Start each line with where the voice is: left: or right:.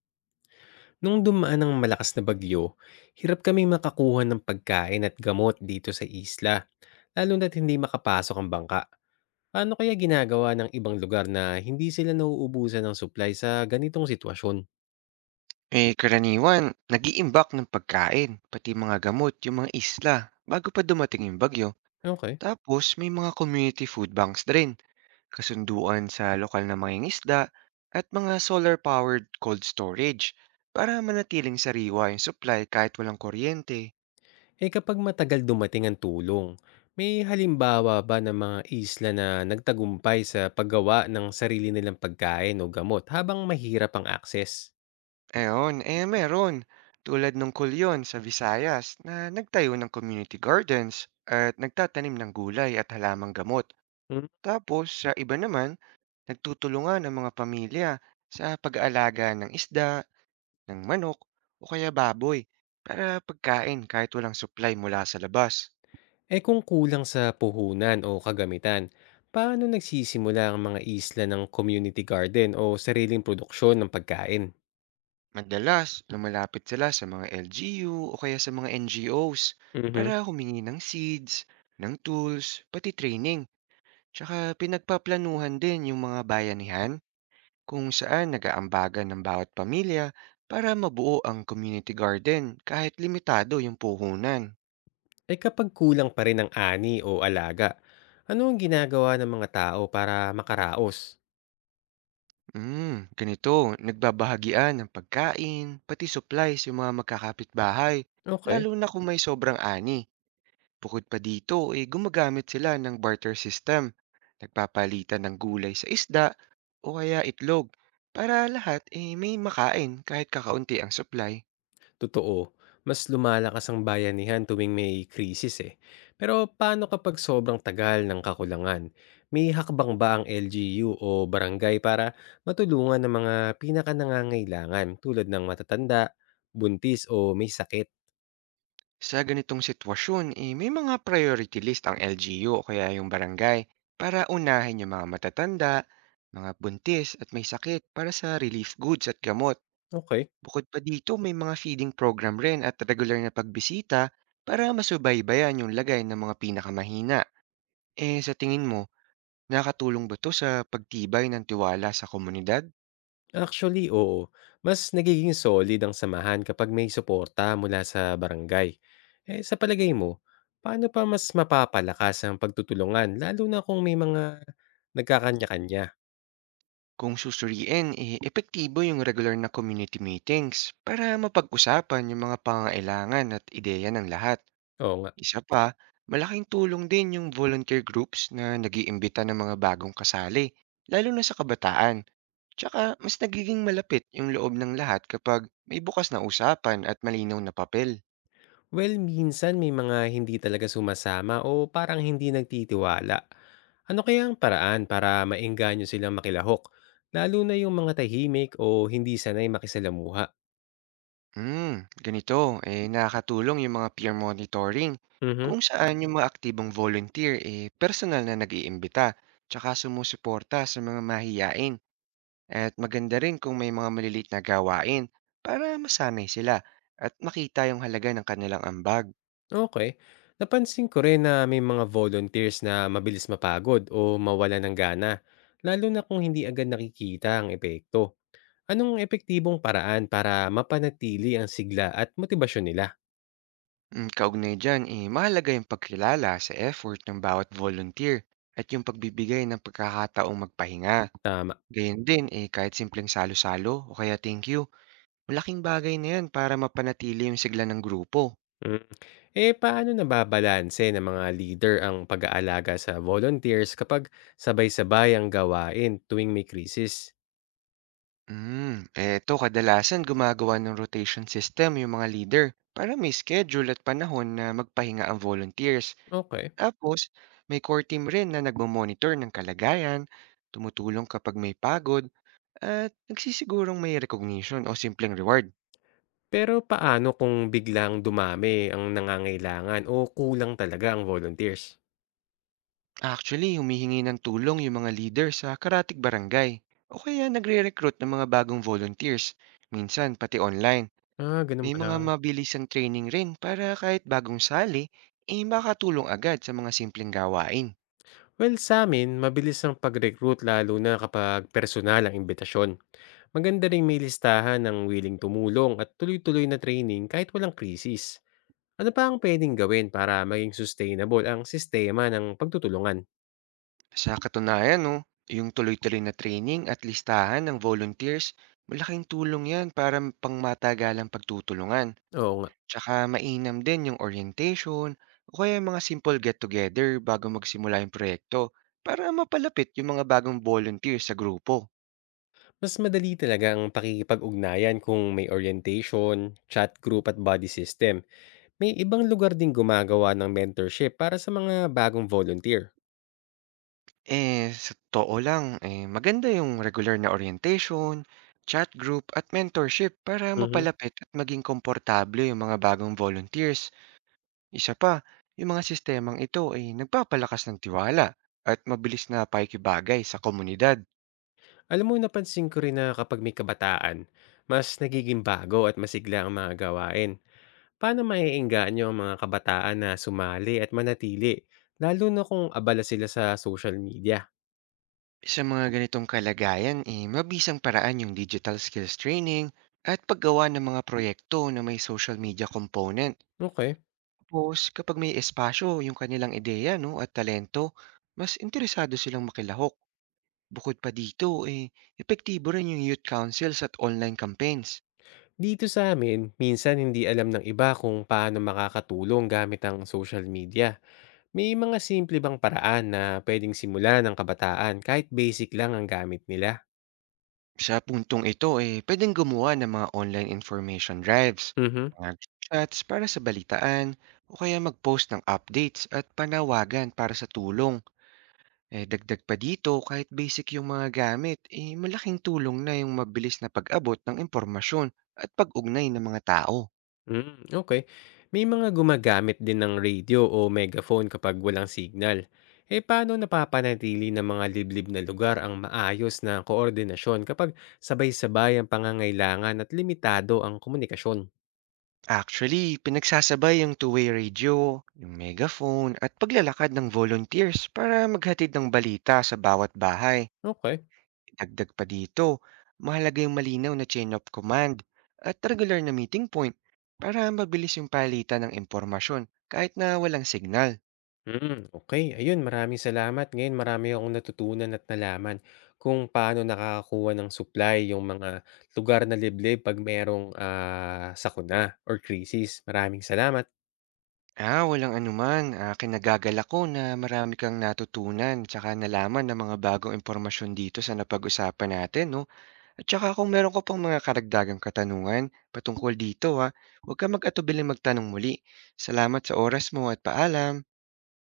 left: Nung dumaan ang malakas na bagyo, hirap kaming makakuha ng pagkain at gamot dito sa isla, lalo na't hindi makapasok ang bangka. Paano kaya ginagawa ng ibang lugar na hindi sila nauubusan ng supply sa ganitong sitwasyon?
right: Karaniwan, nag-iimbak ng pagkain, pati mga gamot, yung mga isla, bago pa dumating yung bagyo.
left: Okay.
right: Tapos, may mga community food banks na rin, kasunduan sa lokal na mga isda, at mga solar-powered cold storage para manatiling sariwa yung supply kahit walang kuryente.
left: Eh kapag matagal dumating ang tulong, may halimbawa ba ng mga isla na nagtagumpay sa paggawa ng sarili nilang pagkain o gamot habang mahirap ang akses?
right: Eon, meron. Tulad nung kulyon sa Visayas na nagtayo ng community gardens at nagtatanim ng gulay at halamang gamot. Tapos, sa iba naman, nagtutulungan ang mga pamilya sa pag-aalaga ng isda, ng manok, o kaya baboy para pagkain kahit walang supply mula sa labas.
left: Eh kung kulang sa puhunan o kagamitan, paano nagsisimula ang mga isla ng community garden o sariling produksyon ng pagkain?
right: Madalas, lumalapit sila sa mga LGU o kaya sa mga NGOs
left: Mhm.
right: para humingi ng seeds, ng tools, pati training. Tsaka pinagpaplanuhan din yung mga bayanihan kung saan nagaambagan ng bawat pamilya para mabuo ang community garden kahit limitado yung puhunan.
left: Eh kapag kulang pa rin ang ani o alaga, ano ang ginagawa ng mga tao para makaraos?
right: Ganito, nagbabahagian ng pagkain, pati supplies yung mga magkakapitbahay,
left: Okay.
right: lalo na kung may sobrang ani. Bukod pa dito, gumagamit sila ng barter system. Nagpapalitan ng gulay sa isda o kaya itlog para lahat may makain kahit kakaunti ang supply.
left: Totoo, mas lumalakas ang bayanihan tuwing may krisis eh. Pero paano kapag sobrang tagal ng kakulangan? May hakbang ba ang LGU o barangay para matulungan ng mga pinakanangangailangan tulad ng matatanda, buntis o may sakit?
right: Sa ganitong sitwasyon, may mga priority list ang LGU o kaya yung barangay para unahin yung mga matatanda, mga buntis at may sakit para sa relief goods at gamot.
left: Okay.
right: Bukod pa dito, may mga feeding program rin at regular na pagbisita para masubaybayan yung lagay ng mga pinakamahina. Eh sa tingin mo, nakatulong ba to sa pagtibay ng tiwala sa komunidad?
left: Actually, oo. Mas nagiging solid ang samahan kapag may suporta mula sa barangay. Eh, sa palagay mo, paano pa mas mapapalakas ang pagtutulungan lalo na kung may mga nagkakanya-kanya?
right: Kung susuriin, epektibo yung regular na community meetings para mapag-usapan yung mga pangailangan at ideya ng lahat.
left: Oo nga.
right: Isa pa, malaking tulong din yung volunteer groups na nag iimbita ng mga bagong kasali, lalo na sa kabataan. Tsaka mas nagiging malapit yung loob ng lahat kapag may bukas na usapan at malinaw na papel.
left: Well, minsan may mga hindi talaga sumasama o parang hindi nagtitiwala. Ano kaya ang paraan para maengganyo silang makilahok? Lalo na yung mga tahimik o hindi sanay makisalamuha.
right: Ganito, eh nakakatulong yung mga peer monitoring
left: Mhm.
right: kung saan yung mga aktibong volunteer eh personal na nag-iimbita tsaka sumusuporta sa mga mahiyain at maganda rin kung may mga maliliit na gawain para masanay sila at makita yung halaga ng kanilang ambag.
left: Okay. Napansin ko rin na may mga volunteers na mabilis mapagod o mawala ng gana, lalo na kung hindi agad nakikita ang epekto. Anong epektibong paraan para mapanatili ang sigla at motibasyon nila?
right: Kaugnay dyan, mahalaga yung pagkilala sa effort ng bawat volunteer at yung pagbibigay ng pagkakataong magpahinga.
left: Tama.
right: Gayun din, kahit simpleng salo-salo o kaya thank you, malaking bagay na yan para mapanatili yung sigla ng grupo.
left: Hmm. Eh, paano nababalanse ng mga leader ang pag-aalaga sa volunteers kapag sabay-sabay ang gawain tuwing may krisis?
right: Eto kadalasan gumagawa ng rotation system yung mga leader para may schedule at panahon na magpahinga ang volunteers.
left: Okay.
right: Tapos, may core team rin na nagmamonitor ng kalagayan, tumutulong kapag may pagod, at nagsisigurong may recognition o simpleng reward.
left: Pero paano kung biglang dumami ang nangangailangan o kulang talaga ang volunteers?
right: Actually, humihingi ng tulong yung mga leader sa karatig barangay o kaya nagre-recruit ng mga bagong volunteers. Minsan, pati online.
left: Ah, ganun
right: May
left: pala.
right: mga mabilisang training rin para kahit bagong sali, eh makatulong agad sa mga simpleng gawain.
left: Well, sa amin, mabilis ang pag-recruit lalo na kapag personal ang imbitasyon. Maganda rin may listahan ng willing tumulong at tuloy-tuloy na training kahit walang krisis. Ano pa ang puwedeng gawin para maging sustainable ang sistema ng pagtutulungan?
right: Sa katunayan, no, yung tuloy-tuloy na training at listahan ng volunteers, malaking tulong yan para pangmatagalang pagtutulungan.
left: Oo nga.
right: Tsaka mainam din yung orientation o kaya yung mga simple get-together bago magsimula yung proyekto para mapalapit yung mga bagong volunteer sa grupo.
left: Mas madali talaga ang pakikipag-ugnayan kung may orientation, chat group at buddy system. May ibang lugar ding gumagawa ng mentorship para sa mga bagong volunteer.
right: Sa totoo lang, maganda yung regular na orientation, chat group at mentorship para
left: Mhm.
right: mapalapit at maging komportable yung mga bagong volunteers. Isa pa, yung mga sistemang ito ay nagpapalakas ng tiwala at mabilis na paikibagay sa komunidad.
left: Alam mo, napansin ko rin na kapag may kabataan, mas nagiging bago at masigla ang mga gawain. Paano maiinggaan nyo ang mga kabataan na sumali at manatili, lalo na kung abala sila sa social media?
right: Sa mga ganitong kalagayan, mabisang paraan yung digital skills training at paggawa ng mga proyekto na may social media component.
left: Okay.
right: Tapos kapag may espasyo yung kanilang ideya no, at talento, mas interesado silang makilahok. Bukod pa dito, epektibo rin yung youth councils at online campaigns.
left: Dito sa amin, minsan hindi alam ng iba kung paano makakatulong gamit ang social media. May mga simple bang paraan na pwedeng simulan ng kabataan kahit basic lang ang gamit nila?
right: Sa puntong ito, pwedeng gumawa ng mga online information drives,
left: Mhm.
right: mga chats para sa balitaan, o kaya mag-post ng updates at panawagan para sa tulong. Dagdag pa dito, kahit basic yung mga gamit, malaking tulong na yung mabilis na pag-abot ng impormasyon at pag-ugnay ng mga tao.
left: Hmm, okay. May mga gumagamit din ng radio o megaphone kapag walang signal. Eh, paano napapanatili ng mga liblib na lugar ang maayos na koordinasyon kapag sabay-sabay ang pangangailangan at limitado ang komunikasyon?
right: Actually, pinagsasabay yung two-way radio, yung megaphone, at paglalakad ng volunteers para maghatid ng balita sa bawat bahay.
left: Okay.
right: Dagdag pa dito, mahalaga yung malinaw na chain of command at regular na meeting point para mabilis yung palitan ng impormasyon kahit na walang signal.
left: Hmm, okay. Ayun, maraming salamat. Ngayon marami akong natutunan at nalaman kung paano nakakakuha ng supply yung mga lugar na liblib 'pag merong, sakuna or crisis. Maraming salamat.
right: Ah, walang anuman. Ah, kinagagalak ko na marami kang natutunan tsaka nalaman ng mga bagong impormasyon dito sa napag-usapan natin, no? At tsaka kung meron ko pang mga karagdagang katanungan patungkol dito, ha, huwag ka mag-atubiling magtanong muli. Salamat sa oras mo at paalam.